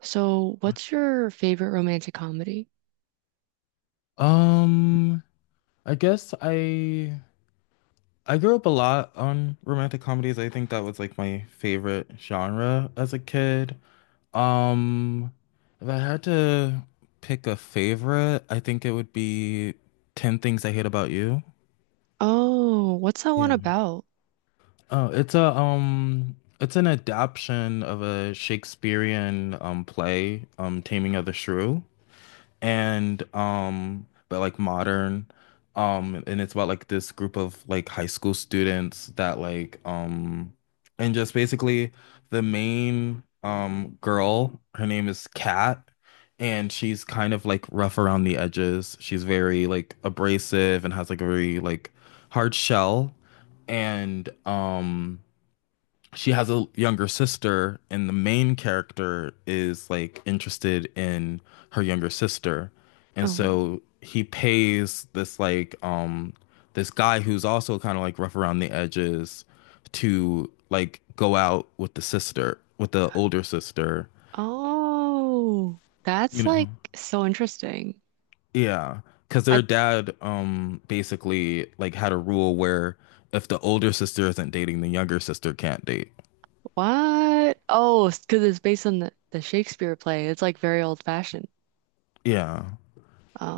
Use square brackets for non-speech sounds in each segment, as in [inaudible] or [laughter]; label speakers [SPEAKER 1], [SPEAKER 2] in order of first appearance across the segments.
[SPEAKER 1] So, what's your favorite romantic comedy?
[SPEAKER 2] Um, I guess I grew up a lot on romantic comedies. I think that was like my favorite genre as a kid. Um, if I had to pick a favorite, I think it would be 10 Things I Hate About You.
[SPEAKER 1] Oh, what's that one
[SPEAKER 2] Yeah.
[SPEAKER 1] about?
[SPEAKER 2] Oh, it's a it's an adaptation of a Shakespearean play, Taming of the Shrew. and um but like modern and it's about like this group of like high school students that like and just basically the main girl, her name is Kat, and she's kind of like rough around the edges. She's very like abrasive and has like a very like hard shell. And she has a younger sister, and the main character is like interested in her younger sister. And
[SPEAKER 1] Oh,
[SPEAKER 2] so he pays this like this guy who's also kind of like rough around the edges to like go out with the sister, with the older sister,
[SPEAKER 1] oh,
[SPEAKER 2] you
[SPEAKER 1] that's
[SPEAKER 2] know.
[SPEAKER 1] like so interesting.
[SPEAKER 2] Yeah, because
[SPEAKER 1] I
[SPEAKER 2] their dad basically like had a rule where if the older sister isn't dating, the younger sister can't date.
[SPEAKER 1] what? Oh, because it's based on the Shakespeare play. It's like very old fashioned.
[SPEAKER 2] Yeah.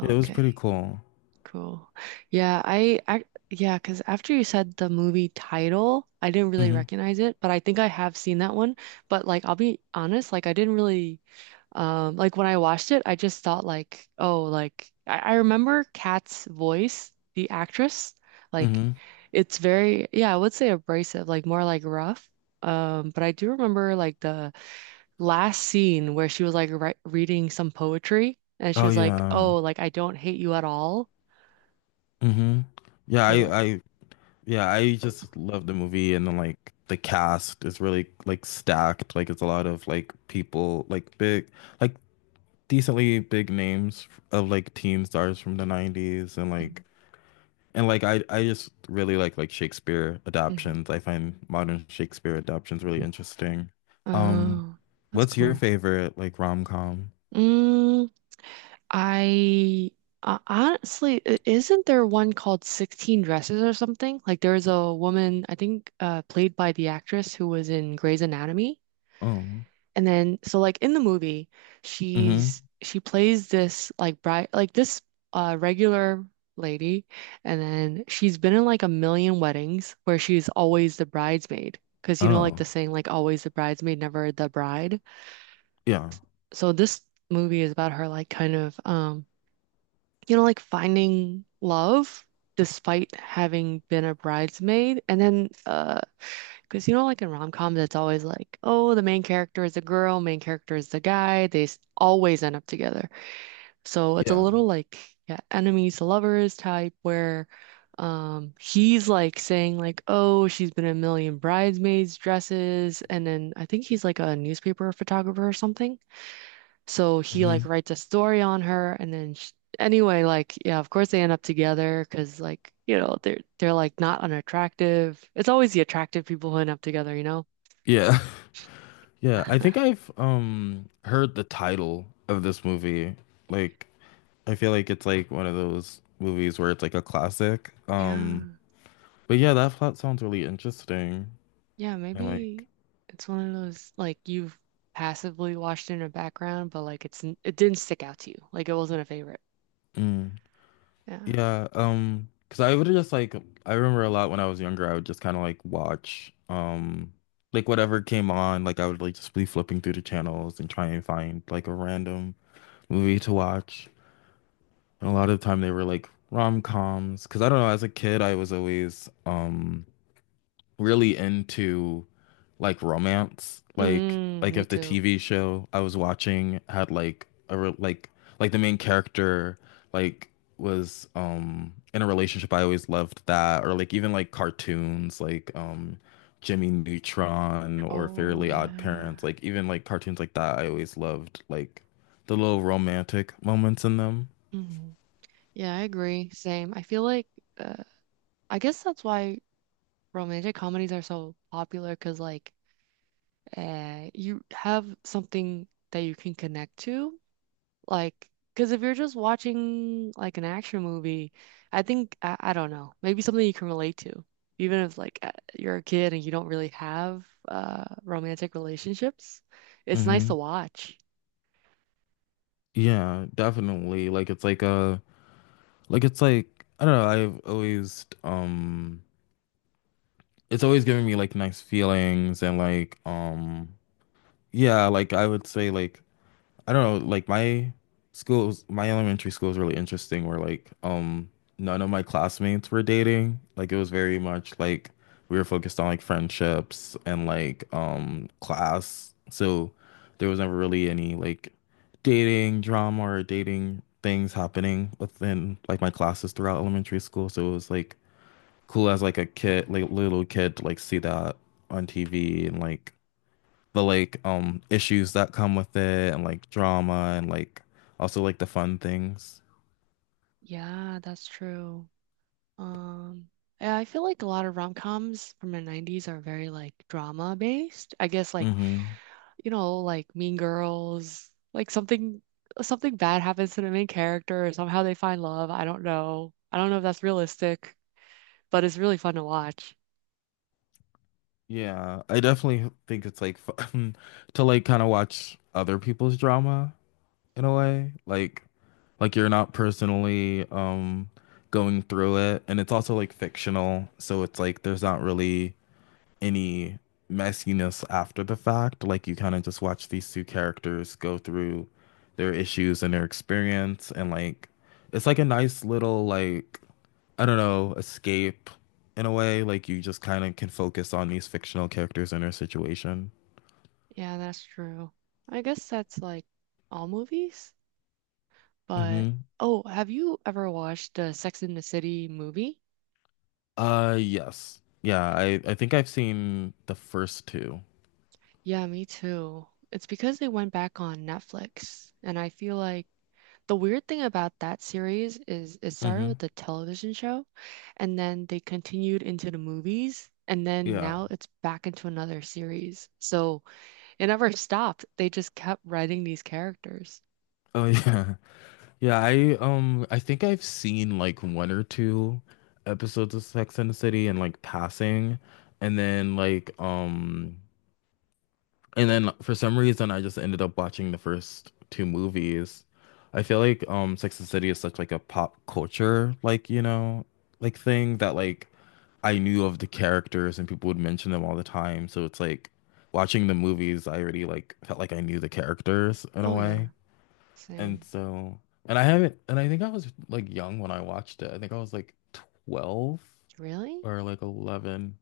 [SPEAKER 2] It was
[SPEAKER 1] okay,
[SPEAKER 2] pretty cool.
[SPEAKER 1] cool. Yeah, I yeah, because after you said the movie title, I didn't really
[SPEAKER 2] hmm
[SPEAKER 1] recognize it, but I think I have seen that one. But like, I'll be honest, like I didn't really. Like when I watched it, I just thought like, oh, like I remember Kat's voice, the actress, like
[SPEAKER 2] hmm
[SPEAKER 1] it's very, yeah, I would say abrasive, like more like rough. But I do remember like the last scene where she was like ri reading some poetry and she
[SPEAKER 2] Oh
[SPEAKER 1] was like,
[SPEAKER 2] yeah.
[SPEAKER 1] oh, like I don't hate you at all.
[SPEAKER 2] hmm Yeah,
[SPEAKER 1] So that,
[SPEAKER 2] I Yeah, I just love the movie and then like the cast is really like stacked. Like it's a lot of like people like big like decently big names of like teen stars from the 90s and like I just really like Shakespeare
[SPEAKER 1] Mhm.
[SPEAKER 2] adaptations. I find modern Shakespeare adaptations really interesting. Um
[SPEAKER 1] Oh, that's
[SPEAKER 2] what's your
[SPEAKER 1] cool.
[SPEAKER 2] favorite like rom-com?
[SPEAKER 1] Mm, I honestly, isn't there one called 16 Dresses or something? Like there's a woman, I think, played by the actress who was in Grey's Anatomy.
[SPEAKER 2] Oh.
[SPEAKER 1] And then, so like in the movie,
[SPEAKER 2] hmm
[SPEAKER 1] she plays this like bride, like this regular lady, and then she's been in like a million weddings where she's always the bridesmaid. Because you know, like the
[SPEAKER 2] Oh.
[SPEAKER 1] saying, like always the bridesmaid, never the bride.
[SPEAKER 2] Yeah.
[SPEAKER 1] So this movie is about her, like you know, like finding love despite having been a bridesmaid. And then, because you know, like in rom-coms, it's always like, oh, the main character is a girl, main character is the guy. They always end up together. So it's a
[SPEAKER 2] Yeah.
[SPEAKER 1] little like, yeah, enemies to lovers type where. He's like saying like, oh, she's been in a million bridesmaids dresses, and then I think he's like a newspaper photographer or something. So he like
[SPEAKER 2] hmm
[SPEAKER 1] writes a story on her and then sh anyway, like yeah, of course they end up together because like, you know, they're like not unattractive. It's always the attractive people who end up together, you know?
[SPEAKER 2] Yeah. [laughs] Yeah, I think
[SPEAKER 1] [laughs]
[SPEAKER 2] I've heard the title of this movie. Like I feel like it's like one of those movies where it's like a classic.
[SPEAKER 1] Yeah.
[SPEAKER 2] But yeah, that plot sounds really interesting.
[SPEAKER 1] Yeah,
[SPEAKER 2] And like
[SPEAKER 1] maybe it's one of those like you've passively watched in the background, but like it's it didn't stick out to you. Like it wasn't a favorite.
[SPEAKER 2] mm,
[SPEAKER 1] Yeah.
[SPEAKER 2] yeah, because I would just like I remember a lot when I was younger, I would just kind of like watch like whatever came on, like I would like just be flipping through the channels and try and find like a random movie to watch. And a lot of the time they were like rom-coms. Because I don't know, as a kid, I was always really into like romance.
[SPEAKER 1] Mm,
[SPEAKER 2] Like
[SPEAKER 1] me
[SPEAKER 2] if the
[SPEAKER 1] too.
[SPEAKER 2] TV show I was watching had like a re like the main character like was in a relationship, I always loved that. Or like even like cartoons like Jimmy Neutron or
[SPEAKER 1] Oh
[SPEAKER 2] Fairly Odd Parents,
[SPEAKER 1] yeah.
[SPEAKER 2] like even like cartoons like that, I always loved like the little romantic moments in them.
[SPEAKER 1] Mhm. Yeah, I agree. Same. I feel like uh I guess that's why romantic comedies are so popular because like you have something that you can connect to like because if you're just watching like an action movie I think I don't know, maybe something you can relate to even if like you're a kid and you don't really have romantic relationships, it's nice
[SPEAKER 2] Mm-hmm.
[SPEAKER 1] to watch.
[SPEAKER 2] Yeah, definitely. Like it's like a like it's like I don't know, I've always it's always giving me like nice feelings and like yeah, like I would say like I don't know, like my schools, my elementary school is really interesting where like none of my classmates were dating. Like it was very much like we were focused on like friendships and like class. So there was never really any like dating drama or dating things happening within like my classes throughout elementary school. So it was like cool as like a kid, like little kid to like see that on TV and like the like issues that come with it and like drama and like also like the fun things.
[SPEAKER 1] Yeah, that's true. um yeah, I feel like a lot of rom-coms from the 90s are very like drama based, I guess, like
[SPEAKER 2] hmm
[SPEAKER 1] you know, like Mean Girls, like something bad happens to the main character, or somehow they find love. I don't know. I don't know if that's realistic, but it's really fun to watch.
[SPEAKER 2] Yeah, I definitely think it's like fun [laughs] to like kind of watch other people's drama in a way. Like you're not personally going through it and it's also like fictional, so it's like there's not really any messiness after the fact. Like you kind of just watch these two characters go through their issues and their experience and like it's like a nice little like I don't know, escape in a way. Like you just kind of can focus on these fictional characters and their situation.
[SPEAKER 1] Yeah, that's true. I guess that's like all movies, but
[SPEAKER 2] hmm
[SPEAKER 1] oh, have you ever watched the Sex and the City movie?
[SPEAKER 2] Uh, yes. Yeah, I think I've seen the first two.
[SPEAKER 1] Yeah, me too. It's because they went back on Netflix, and I feel like the weird thing about that series is it started
[SPEAKER 2] Mm-hmm.
[SPEAKER 1] with a television show and then they continued into the movies and then
[SPEAKER 2] Yeah.
[SPEAKER 1] now it's back into another series. So it never stopped. They just kept writing these characters.
[SPEAKER 2] Oh yeah. [laughs] Yeah, I think I've seen like one or two episodes of Sex and the City and like passing and then like and then for some reason I just ended up watching the first two movies. I feel like Sex and the City is such like a pop culture like, you know, like thing that like I knew of the characters and people would mention them all the time. So it's like watching the movies, I already like felt like I knew the characters in a
[SPEAKER 1] Oh yeah,
[SPEAKER 2] way. And
[SPEAKER 1] same.
[SPEAKER 2] so, and I haven't, and I think I was like young when I watched it. I think I was like 12
[SPEAKER 1] Really?
[SPEAKER 2] or like 11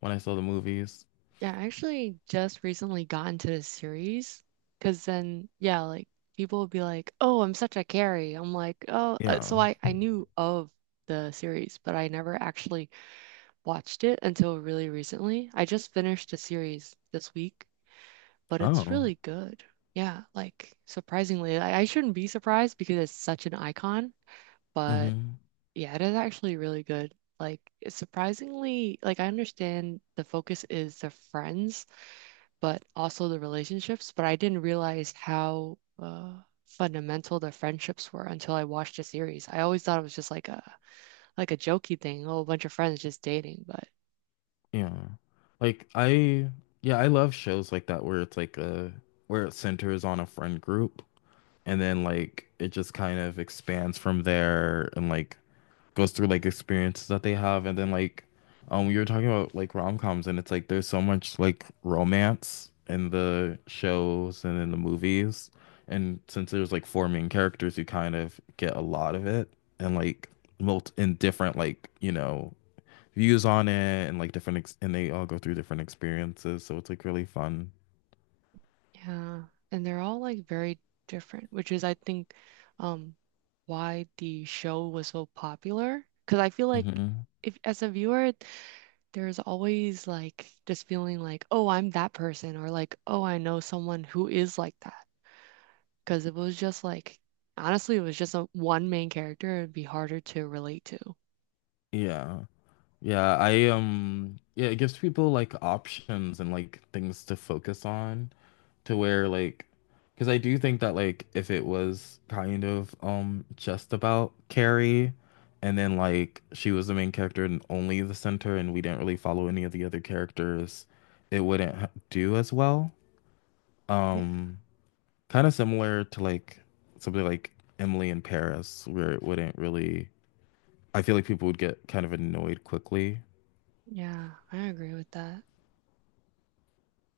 [SPEAKER 2] when I saw the movies.
[SPEAKER 1] Yeah, I actually just recently got into the series because then yeah, like people will be like, "Oh, I'm such a carry." I'm like, "Oh, so
[SPEAKER 2] Yeah.
[SPEAKER 1] I knew of the series, but I never actually watched it until really recently. I just finished a series this week, but it's
[SPEAKER 2] Oh.
[SPEAKER 1] really good. Yeah, like surprisingly, I shouldn't be surprised because it's such an icon, but
[SPEAKER 2] hmm
[SPEAKER 1] yeah, it is actually really good. Like it's surprisingly, like I understand the focus is the friends, but also the relationships, but I didn't realize how fundamental the friendships were until I watched the series. I always thought it was just like a jokey thing, oh, a bunch of friends just dating, but
[SPEAKER 2] Yeah. Like I, yeah, I love shows like that where it's like a, where it centers on a friend group and then like it just kind of expands from there and like goes through like experiences that they have and then like you were talking about like rom-coms and it's like there's so much like romance in the shows and in the movies, and since there's like four main characters you kind of get a lot of it and like mult in different like you know views on it and like different ex- and they all go through different experiences so it's like really fun.
[SPEAKER 1] yeah, and they're all like very different, which is I think um why the show was so popular. Because I feel like
[SPEAKER 2] hmm
[SPEAKER 1] if as a viewer, there's always like just feeling like, oh, I'm that person, or like, oh, I know someone who is like that. Because if it was just like, honestly, it was just a one main character, it'd be harder to relate to.
[SPEAKER 2] yeah, yeah, I yeah, it gives people like options and like things to focus on to where like because I do think that like if it was kind of just about Carrie and then like she was the main character and only the center and we didn't really follow any of the other characters, it wouldn't ha- do as well.
[SPEAKER 1] Yeah,
[SPEAKER 2] Um Kind of similar to like something like Emily in Paris where it wouldn't really I feel like people would get kind of annoyed quickly.
[SPEAKER 1] yeah, I agree with that.